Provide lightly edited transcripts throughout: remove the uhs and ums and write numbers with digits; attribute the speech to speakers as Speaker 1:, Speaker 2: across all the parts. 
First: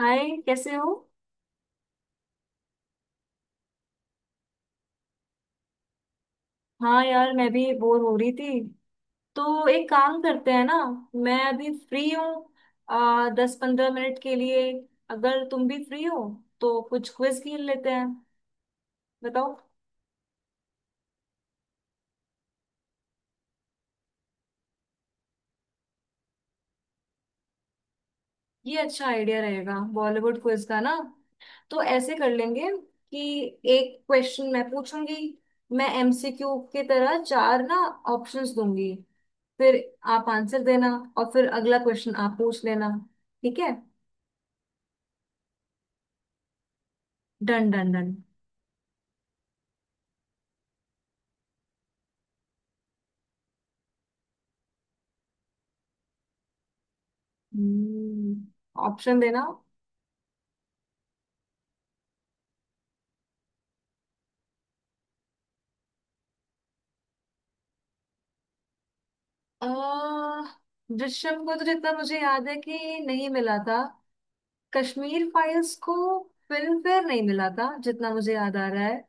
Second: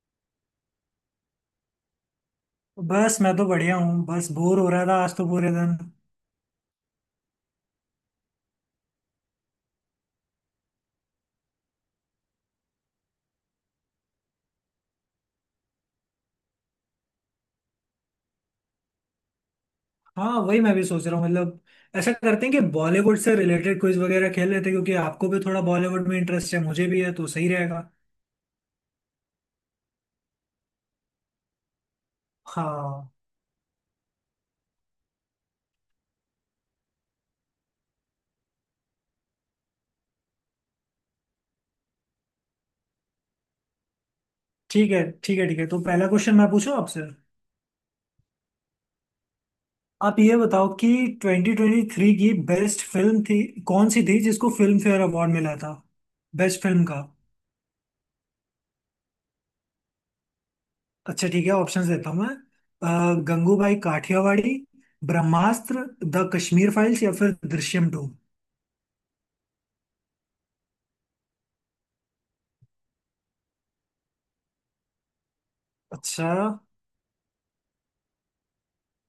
Speaker 1: हाय, कैसे हो।
Speaker 2: तो बस मैं तो बढ़िया हूँ। बस बोर हो रहा था आज तो पूरे दिन।
Speaker 1: हाँ यार, मैं भी बोर हो रही थी। तो एक काम करते हैं ना, मैं अभी फ्री हूँ आ 10 15 मिनट के लिए, अगर तुम भी फ्री हो तो कुछ क्विज खेल लेते हैं। बताओ।
Speaker 2: हाँ वही मैं भी सोच रहा हूँ। मतलब ऐसा करते हैं कि बॉलीवुड से रिलेटेड क्विज वगैरह खेल लेते हैं, क्योंकि आपको भी थोड़ा बॉलीवुड में इंटरेस्ट है, मुझे भी है तो सही रहेगा।
Speaker 1: ये अच्छा आइडिया रहेगा बॉलीवुड क्विज का ना। तो ऐसे कर लेंगे
Speaker 2: हाँ,
Speaker 1: कि एक क्वेश्चन मैं पूछूंगी, मैं एमसीक्यू के तरह चार ना ऑप्शंस दूंगी, फिर आप आंसर देना और फिर अगला क्वेश्चन आप पूछ लेना। ठीक है।
Speaker 2: ठीक है ठीक है ठीक है, तो पहला क्वेश्चन मैं पूछूं आपसे।
Speaker 1: Done done done.
Speaker 2: आप ये बताओ कि 2023 की बेस्ट फिल्म थी कौन सी थी, जिसको फिल्म फेयर अवार्ड मिला था बेस्ट फिल्म का?
Speaker 1: हम्म, ऑप्शन देना।
Speaker 2: अच्छा ठीक है, ऑप्शंस देता हूँ मैं। गंगूबाई काठियावाड़ी, ब्रह्मास्त्र, द कश्मीर फाइल्स, या फिर दृश्यम टू।
Speaker 1: अ दृश्यम को तो जितना मुझे याद है कि नहीं मिला था, कश्मीर फाइल्स को।
Speaker 2: अच्छा।
Speaker 1: फिल्म फेयर नहीं मिला था, जितना मुझे याद आ रहा है।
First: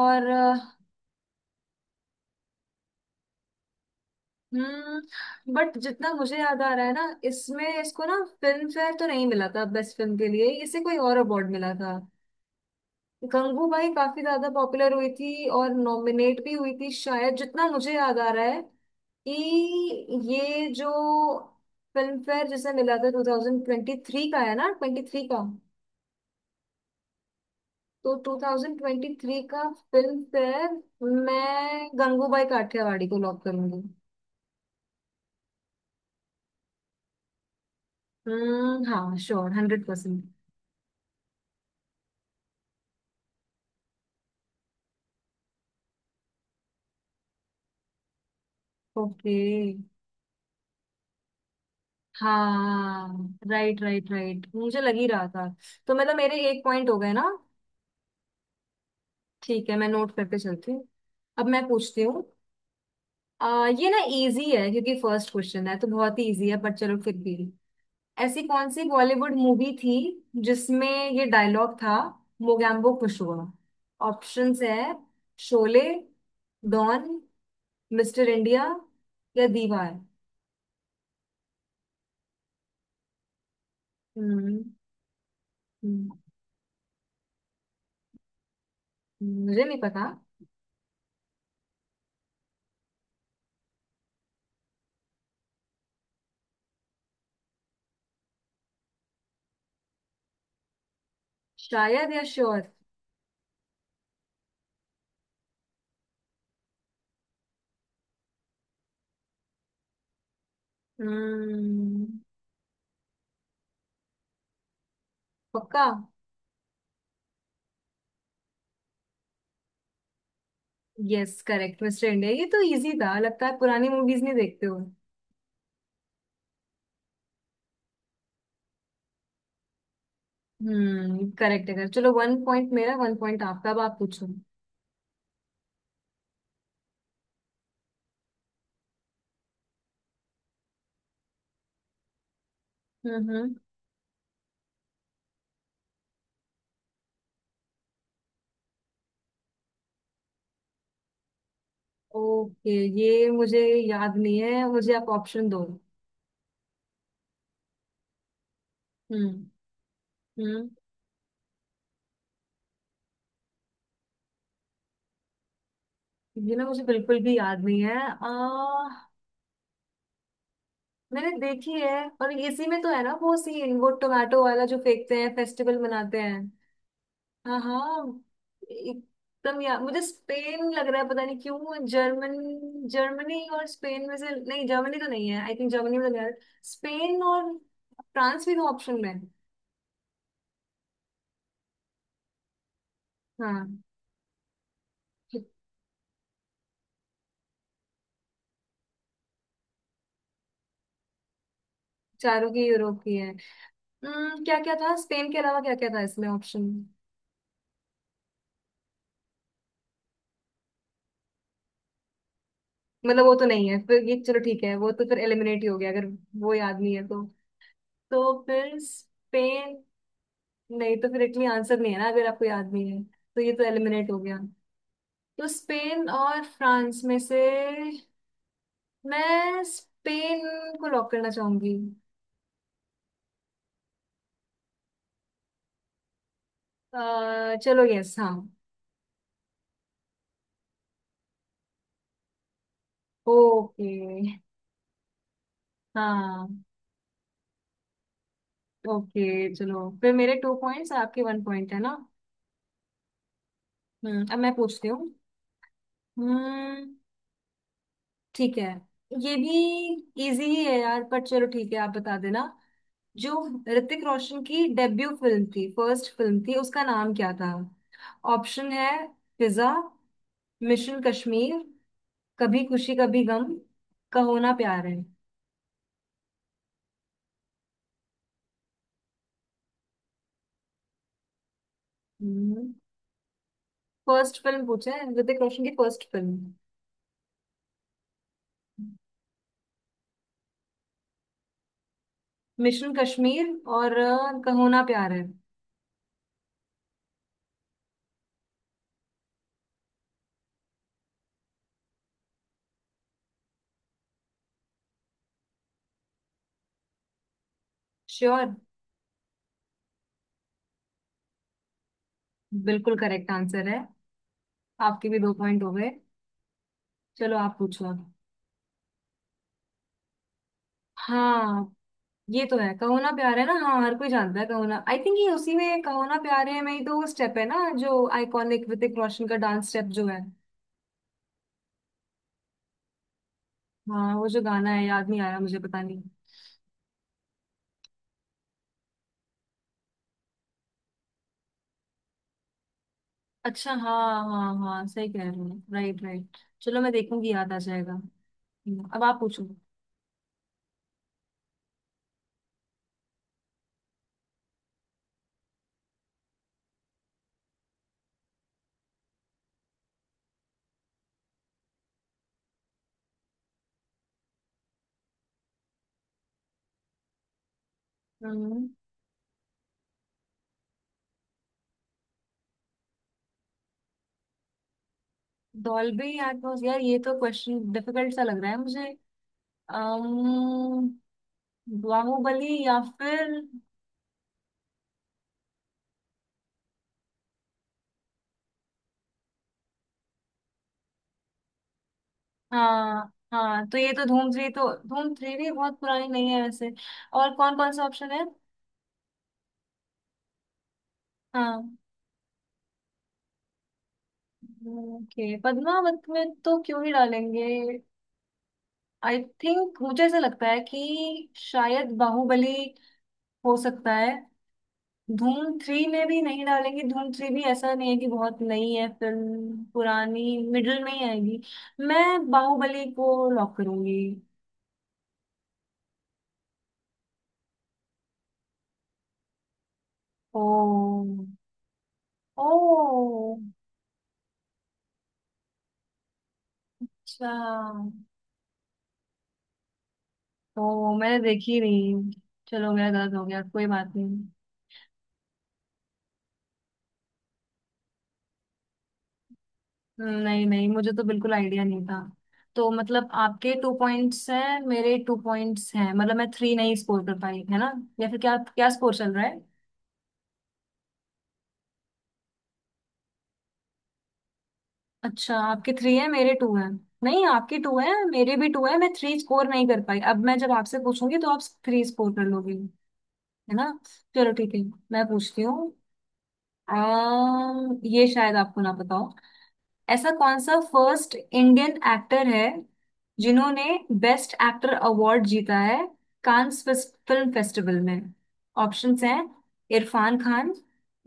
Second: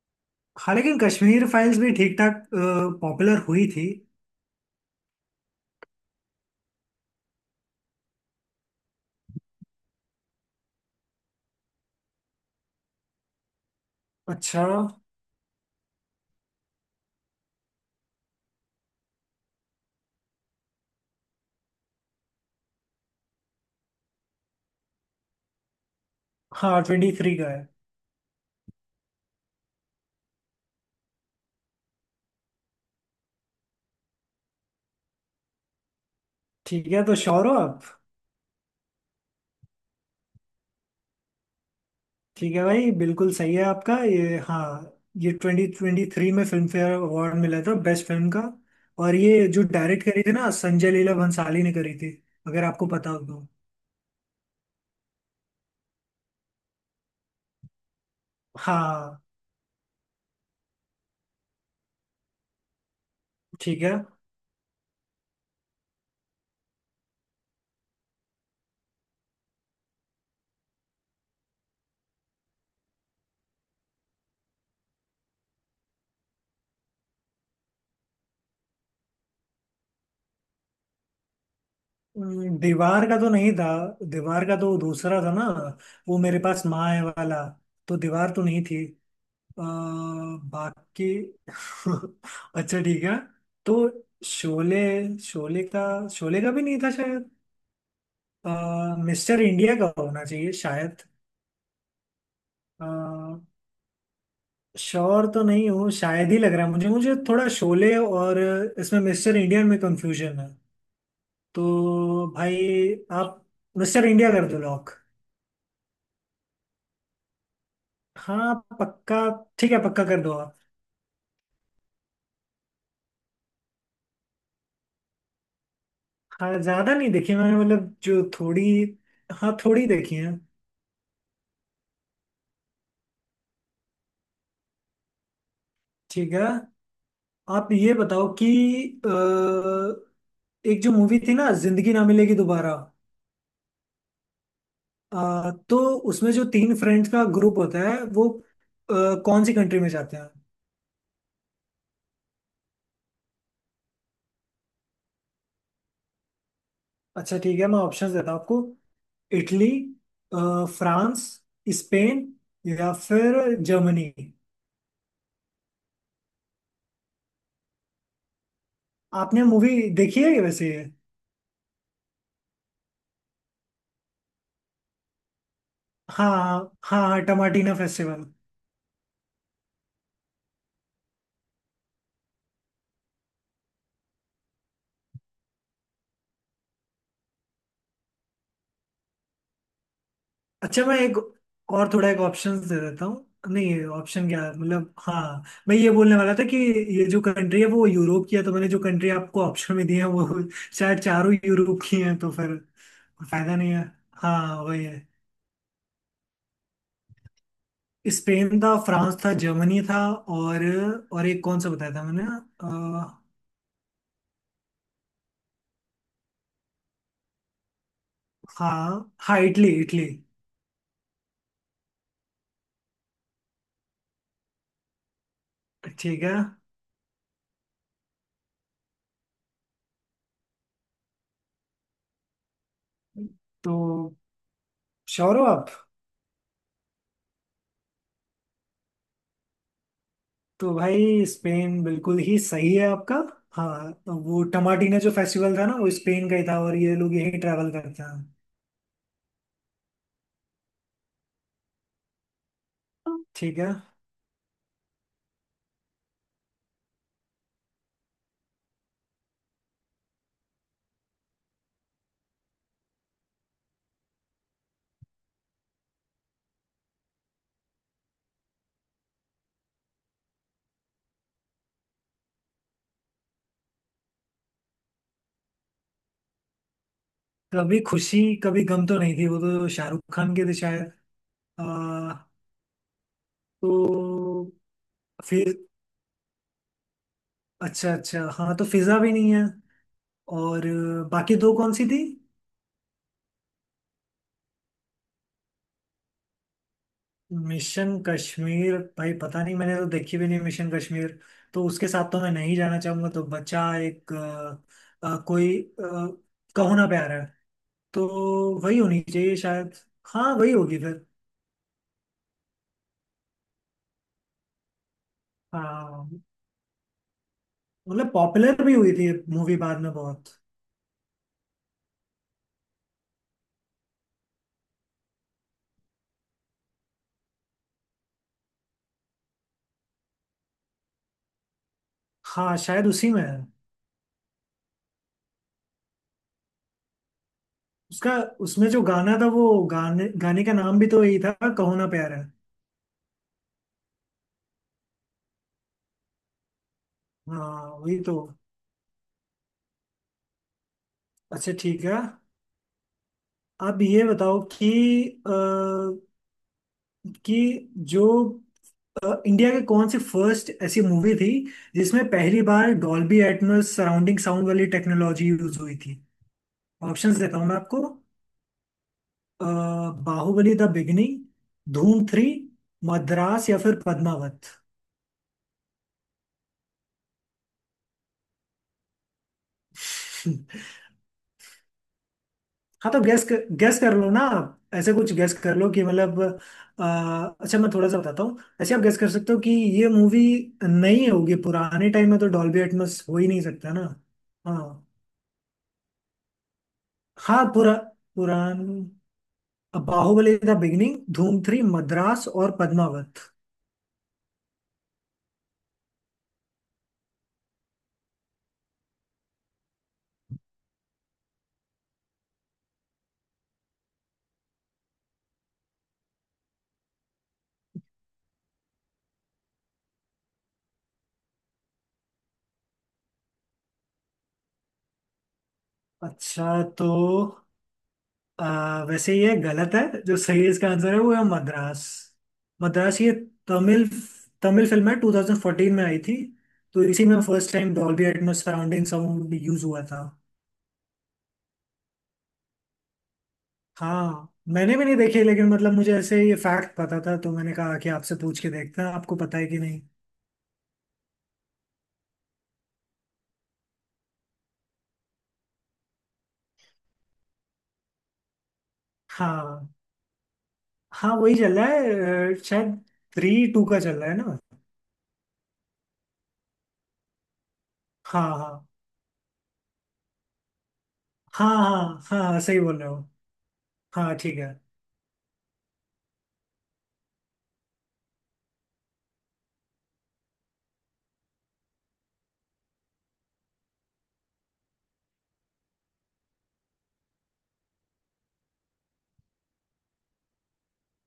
Speaker 1: और।
Speaker 2: हाँ, लेकिन कश्मीर फाइल्स भी ठीक ठाक पॉपुलर हुई थी।
Speaker 1: बट जितना मुझे याद आ रहा है ना, इसमें इसको ना फिल्म फेयर तो नहीं मिला था बेस्ट फिल्म के लिए, इसे कोई और अवार्ड मिला था। गंगूबाई काफी ज्यादा
Speaker 2: अच्छा।
Speaker 1: पॉपुलर हुई थी और नॉमिनेट भी हुई थी शायद, जितना मुझे याद आ रहा है कि ये जो फिल्म फेयर जिसे मिला था, 2023 का है ना, 23 का।
Speaker 2: हाँ, 23 का है।
Speaker 1: तो 2023 का फिल्म फेयर, मैं गंगूबाई काठियावाड़ी को लॉक करूंगी।
Speaker 2: ठीक है, तो श्योर हो आप?
Speaker 1: हम्म, हाँ श्योर, 100%।
Speaker 2: ठीक है भाई, बिल्कुल सही है आपका ये। हाँ, ये 2023 में फिल्म फेयर अवार्ड मिला था बेस्ट फिल्म का। और
Speaker 1: ओके।
Speaker 2: ये जो डायरेक्ट करी थी ना, संजय लीला भंसाली ने करी थी, अगर आपको पता हो
Speaker 1: हाँ
Speaker 2: तो।
Speaker 1: राइट राइट राइट, मुझे लग ही रहा था। तो मतलब मेरे एक पॉइंट हो गए ना।
Speaker 2: हाँ,
Speaker 1: ठीक है, मैं नोट करके चलती हूँ। अब मैं पूछती हूँ।
Speaker 2: ठीक
Speaker 1: ये
Speaker 2: है।
Speaker 1: ना इजी है, क्योंकि फर्स्ट क्वेश्चन है तो बहुत ही इजी है, पर चलो फिर भी। ऐसी कौन सी बॉलीवुड मूवी थी जिसमें ये डायलॉग था, मोगैम्बो खुश हुआ। ऑप्शंस है, शोले, डॉन, मिस्टर इंडिया या दीवार।
Speaker 2: दीवार का तो नहीं था। दीवार का
Speaker 1: हम्म।
Speaker 2: तो दूसरा था ना, वो
Speaker 1: हम्म।
Speaker 2: मेरे पास माँ है वाला। तो दीवार तो नहीं थी। अ,
Speaker 1: मुझे नहीं पता।
Speaker 2: बाकी अच्छा ठीक है, तो शोले शोले का शोले का भी नहीं था शायद। मिस्टर इंडिया का होना चाहिए शायद।
Speaker 1: शायद या श्योर।
Speaker 2: अ, श्योर तो नहीं हूँ, शायद ही लग रहा है मुझे। मुझे थोड़ा शोले और इसमें मिस्टर इंडियन में कंफ्यूजन है।
Speaker 1: हम्म।
Speaker 2: तो भाई, आप मिस्टर इंडिया कर दो लॉक।
Speaker 1: पक्का।
Speaker 2: हाँ पक्का। ठीक है, पक्का कर दो आप।
Speaker 1: यस, करेक्ट मिस्टर इंडिया, ये तो इजी था, लगता है पुरानी मूवीज नहीं देखते हो।
Speaker 2: हाँ, ज्यादा नहीं देखी मैंने, मतलब जो थोड़ी, हाँ थोड़ी देखी है।
Speaker 1: हम्म, करेक्ट है correct। चलो, वन पॉइंट मेरा वन पॉइंट आपका, अब आप पूछो।
Speaker 2: ठीक है। आप ये बताओ कि अ, एक जो मूवी थी ना, जिंदगी ना मिलेगी दोबारा,
Speaker 1: हम्म। हम्म।
Speaker 2: तो उसमें जो तीन फ्रेंड्स का ग्रुप होता है वो अ, कौन सी कंट्री में जाते हैं?
Speaker 1: ओके, ये मुझे याद नहीं है, मुझे आप ऑप्शन दो।
Speaker 2: अच्छा ठीक है, मैं ऑप्शंस देता हूँ आपको।
Speaker 1: हम्म।
Speaker 2: इटली,
Speaker 1: हम्म।
Speaker 2: फ्रांस, स्पेन, या फिर जर्मनी।
Speaker 1: ये ना मुझे बिल्कुल भी याद नहीं है।
Speaker 2: आपने मूवी देखी है वैसे ये?
Speaker 1: मैंने देखी है, और इसी में तो है ना वो सीन, वो टोमेटो वाला जो फेंकते हैं, फेस्टिवल मनाते
Speaker 2: हाँ
Speaker 1: हैं।
Speaker 2: हाँ हाँ,
Speaker 1: हाँ
Speaker 2: टमाटीना
Speaker 1: हाँ,
Speaker 2: फेस्टिवल।
Speaker 1: एकदम यार मुझे स्पेन लग रहा है, पता नहीं क्यों। जर्मनी और स्पेन में से, नहीं जर्मनी तो नहीं है आई थिंक, जर्मनी में तो नहीं है। स्पेन और फ्रांस भी तो ऑप्शन में है।
Speaker 2: अच्छा, मैं एक और थोड़ा एक ऑप्शंस दे देता हूँ,
Speaker 1: हाँ,
Speaker 2: नहीं ऑप्शन क्या है मतलब हाँ। मैं ये बोलने वाला था कि ये जो कंट्री है वो यूरोप की है, तो मैंने जो कंट्री आपको ऑप्शन में दी है वो शायद चारों यूरोप की है, तो
Speaker 1: चारों
Speaker 2: फिर
Speaker 1: की यूरोप की है।
Speaker 2: फायदा नहीं है।
Speaker 1: क्या
Speaker 2: हाँ
Speaker 1: क्या
Speaker 2: वही
Speaker 1: था
Speaker 2: है,
Speaker 1: स्पेन के अलावा, क्या क्या था इसमें ऑप्शन।
Speaker 2: स्पेन था, फ्रांस था, जर्मनी था, और और एक कौन सा बताया था मैंने,
Speaker 1: मतलब वो तो नहीं है फिर ये, चलो ठीक है, वो तो फिर एलिमिनेट ही हो गया, अगर वो याद नहीं है तो। तो फिर
Speaker 2: हाँ हाँ, इटली
Speaker 1: स्पेन,
Speaker 2: इटली।
Speaker 1: नहीं तो फिर इटली आंसर नहीं है ना, अगर आपको याद नहीं है तो ये तो एलिमिनेट हो गया। तो स्पेन
Speaker 2: ठीक है,
Speaker 1: और फ्रांस में से मैं स्पेन को लॉक करना चाहूंगी।
Speaker 2: तो श्योर हो आप?
Speaker 1: चलो यस, हाँ।
Speaker 2: तो भाई स्पेन बिल्कुल ही सही है आपका।
Speaker 1: ओके।
Speaker 2: हाँ, तो वो टमाटीना जो फेस्टिवल था ना, वो स्पेन का ही था,
Speaker 1: हाँ।
Speaker 2: और ये लोग यही ट्रैवल करते हैं।
Speaker 1: ओके चलो, फिर मेरे टू पॉइंट्स आपके वन पॉइंट, है ना।
Speaker 2: ठीक है।
Speaker 1: अब मैं पूछती हूँ। हम्म। ठीक है। ये भी इजी ही है यार, पर चलो ठीक है, आप बता देना। जो ऋतिक रोशन की डेब्यू फिल्म थी, फर्स्ट फिल्म थी, उसका नाम क्या था। ऑप्शन है, फिजा, मिशन कश्मीर, कभी खुशी कभी गम, का होना प्यार है।
Speaker 2: कभी खुशी कभी गम तो नहीं थी, वो तो शाहरुख खान के थे शायद। आ,
Speaker 1: फर्स्ट
Speaker 2: तो
Speaker 1: फिल्म पूछे, ऋतिक
Speaker 2: फिर
Speaker 1: रोशन की फर्स्ट फिल्म।
Speaker 2: अच्छा अच्छा, हाँ तो फिजा भी नहीं है। और बाकी दो कौन सी थी?
Speaker 1: मिशन कश्मीर और का होना प्यार है।
Speaker 2: मिशन कश्मीर, भाई पता नहीं, मैंने तो देखी भी नहीं मिशन कश्मीर, तो उसके साथ तो मैं नहीं जाना चाहूंगा, तो बचा एक कोई आ, कहो ना प्यार है।
Speaker 1: श्योर।
Speaker 2: तो वही होनी चाहिए शायद। हाँ वही होगी फिर।
Speaker 1: बिल्कुल करेक्ट आंसर है, आपके भी दो पॉइंट हो गए।
Speaker 2: हाँ,
Speaker 1: चलो आप पूछो अब।
Speaker 2: मतलब पॉपुलर भी हुई थी मूवी बाद में बहुत।
Speaker 1: हाँ, ये तो है कहो ना प्यार है ना, हाँ हर कोई जानता है कहो ना। आई थिंक ये उसी में कहो ना प्यार है में ही तो वो स्टेप है ना, जो आइकॉनिक ऋतिक रोशन का डांस स्टेप जो है।
Speaker 2: हाँ, शायद उसी में है।
Speaker 1: हाँ, वो जो गाना है याद नहीं आ रहा मुझे, पता नहीं।
Speaker 2: उसका उसमें जो गाना था, वो गाने गाने का नाम भी तो यही था, कहो ना प्यार है।
Speaker 1: अच्छा हाँ हाँ हाँ, सही कह रहे हो। Right right. चलो, मैं देखूंगी याद आ
Speaker 2: हाँ
Speaker 1: जाएगा।
Speaker 2: वही तो।
Speaker 1: अब आप पूछो।
Speaker 2: अच्छा ठीक है, आप ये बताओ कि जो इंडिया के कौन सी फर्स्ट ऐसी मूवी थी जिसमें पहली बार डॉल्बी एटमॉस सराउंडिंग साउंड वाली टेक्नोलॉजी यूज हुई थी? ऑप्शंस देता हूँ मैं आपको।
Speaker 1: हम्म।
Speaker 2: अ, बाहुबली द बिगिनिंग, धूम 3, मद्रास, या फिर पद्मावत।
Speaker 1: डॉल्बी एटमॉस, यार ये तो क्वेश्चन डिफिकल्ट सा लग रहा है मुझे। अम्म बाहुबली या
Speaker 2: हाँ, तो
Speaker 1: फिर।
Speaker 2: गैस कर लो ना आप, ऐसे कुछ गैस कर लो कि मतलब अच्छा मैं थोड़ा सा बताता हूँ, ऐसे आप गैस कर सकते हो कि ये मूवी नहीं होगी, पुराने टाइम में तो डॉल्बी एटमॉस
Speaker 1: हाँ
Speaker 2: हो ही नहीं
Speaker 1: हाँ,
Speaker 2: सकता
Speaker 1: तो
Speaker 2: ना।
Speaker 1: ये तो धूम थ्री, तो
Speaker 2: हाँ
Speaker 1: धूम थ्री भी बहुत पुरानी नहीं है वैसे। और
Speaker 2: हाँ,
Speaker 1: कौन कौन
Speaker 2: पुरा
Speaker 1: सा ऑप्शन है।
Speaker 2: पुरान अब बाहुबली द बिगिनिंग, धूम 3,
Speaker 1: हाँ।
Speaker 2: मद्रास और पद्मावत।
Speaker 1: ओके, पद्मावत में तो क्यों ही डालेंगे। आई थिंक मुझे ऐसा लगता है कि शायद बाहुबली, हो सकता है। धूम थ्री में भी नहीं डालेंगे, धूम थ्री भी ऐसा नहीं है कि बहुत नई है, फिल्म पुरानी मिडिल में ही आएगी। मैं बाहुबली को लॉक करूंगी।
Speaker 2: अच्छा। तो वैसे ये गलत है, जो सही इसका आंसर है
Speaker 1: ओ।
Speaker 2: वो है मद्रास।
Speaker 1: ओ।
Speaker 2: मद्रास ये तमिल तमिल फिल्म है 2014 में आई थी, तो इसी में
Speaker 1: अच्छा,
Speaker 2: first time Dolby Atmos surrounding sound use हुआ था।
Speaker 1: ओ मैंने देखी नहीं। चलो मेरा गलत हो गया, कोई बात नहीं।
Speaker 2: हाँ मैंने भी नहीं देखी, लेकिन मतलब मुझे ऐसे ये फैक्ट पता था, तो मैंने कहा कि आपसे पूछ के देखते हैं आपको पता है कि नहीं।
Speaker 1: नहीं नहीं मुझे तो बिल्कुल आइडिया नहीं था। तो मतलब आपके टू पॉइंट्स हैं, मेरे टू पॉइंट्स हैं, मतलब मैं थ्री नहीं स्कोर कर पाई, है ना। या फिर क्या क्या स्कोर चल रहा है।
Speaker 2: हाँ हाँ वही चल रहा है, शायद 3-2 का चल रहा है ना।
Speaker 1: अच्छा, आपके थ्री है मेरे टू हैं। नहीं, आपके टू है
Speaker 2: हाँ
Speaker 1: मेरे भी टू
Speaker 2: हाँ
Speaker 1: है, मैं थ्री स्कोर नहीं कर पाई, अब मैं जब आपसे पूछूंगी तो आप
Speaker 2: हाँ
Speaker 1: थ्री
Speaker 2: हाँ
Speaker 1: स्कोर कर
Speaker 2: हाँ हाँ,
Speaker 1: लोगी।
Speaker 2: सही बोल रहे हो।
Speaker 1: है ना।
Speaker 2: हाँ
Speaker 1: चलो
Speaker 2: ठीक है।
Speaker 1: ठीक है, मैं पूछती हूँ। ये शायद आपको ना पता हो। ऐसा कौन सा फर्स्ट इंडियन एक्टर है जिन्होंने बेस्ट एक्टर अवार्ड जीता है, कांस फिल्म फेस्टिवल में। ऑप्शंस हैं, इरफान खान,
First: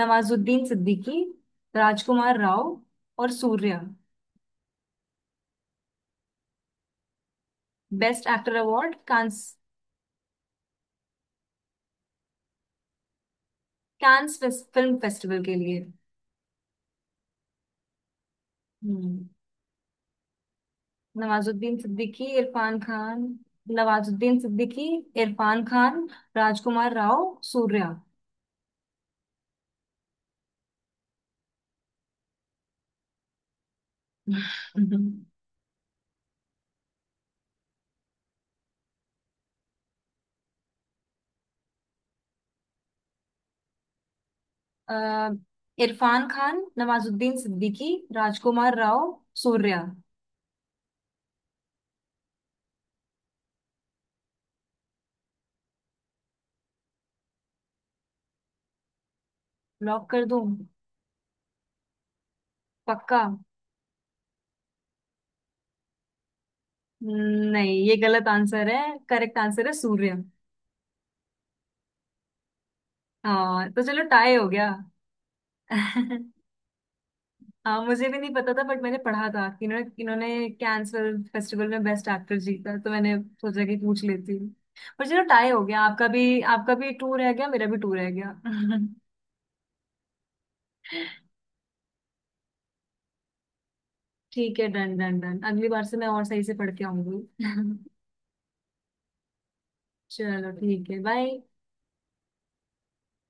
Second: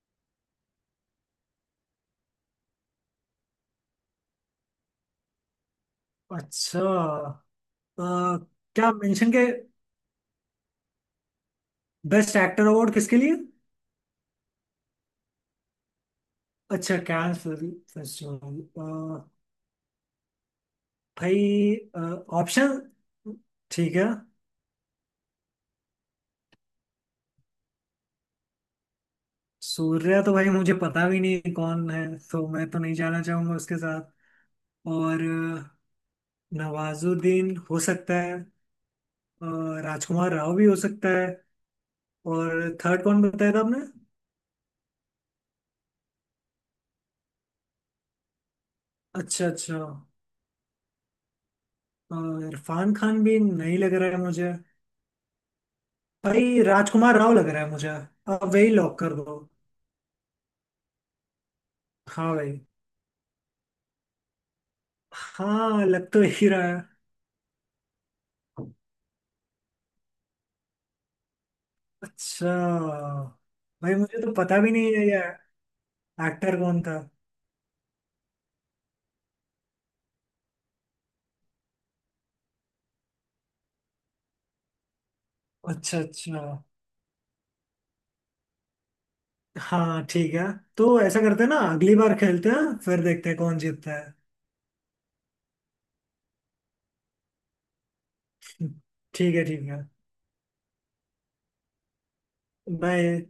Speaker 1: नवाजुद्दीन सिद्दीकी, राजकुमार राव और सूर्या।
Speaker 2: अच्छा। अ,
Speaker 1: बेस्ट एक्टर
Speaker 2: क्या
Speaker 1: अवार्ड
Speaker 2: मेंशन के
Speaker 1: कांस,
Speaker 2: बेस्ट एक्टर अवार्ड किसके लिए?
Speaker 1: कांस फिल्म फेस्टिवल के लिए।
Speaker 2: अच्छा, कैन फेस्टिवल।
Speaker 1: हम्म। नवाजुद्दीन
Speaker 2: भाई
Speaker 1: सिद्दीकी, इरफान
Speaker 2: ऑप्शन,
Speaker 1: खान।
Speaker 2: ठीक है।
Speaker 1: नवाजुद्दीन सिद्दीकी, इरफान खान, राजकुमार राव, सूर्या।
Speaker 2: सूर्या तो भाई मुझे पता भी नहीं कौन है, तो मैं तो नहीं जाना चाहूंगा उसके साथ। और अ, नवाजुद्दीन हो सकता है, अ, राजकुमार राव भी हो सकता है। और थर्ड कौन बताया था आपने?
Speaker 1: अ, इरफान खान, नवाजुद्दीन सिद्दीकी, राजकुमार राव,
Speaker 2: अच्छा अच्छा।
Speaker 1: सूर्या।
Speaker 2: अ, इरफान खान भी नहीं लग रहा है मुझे। भाई राजकुमार राव लग रहा है मुझे, अब वही लॉक कर दो।
Speaker 1: लॉक कर दूं,
Speaker 2: हाँ भाई।
Speaker 1: पक्का।
Speaker 2: हाँ, लग तो यही रहा है।
Speaker 1: नहीं, ये गलत आंसर है, करेक्ट आंसर है सूर्या।
Speaker 2: अच्छा।
Speaker 1: हाँ, तो
Speaker 2: भाई
Speaker 1: चलो
Speaker 2: मुझे तो
Speaker 1: टाई हो
Speaker 2: पता
Speaker 1: गया।
Speaker 2: भी नहीं है ये एक्टर कौन था।
Speaker 1: हाँ मुझे भी नहीं पता था, बट मैंने पढ़ा था कि इन्होंने इन्होंने कैंस फिल्म फेस्टिवल में बेस्ट एक्टर जीता, तो मैंने सोचा कि पूछ लेती हूँ। पर चलो टाई हो गया,
Speaker 2: अच्छा
Speaker 1: आपका
Speaker 2: अच्छा।
Speaker 1: भी आपका भी टू रह गया, मेरा भी टू रह गया।
Speaker 2: हाँ ठीक है, तो ऐसा करते हैं ना, अगली बार खेलते हैं फिर देखते हैं कौन जीतता है।
Speaker 1: ठीक है, डन डन डन, अगली बार से मैं और सही से पढ़ के आऊंगी।
Speaker 2: ठीक है ठीक है,
Speaker 1: चलो ठीक है, बाय।
Speaker 2: बाय।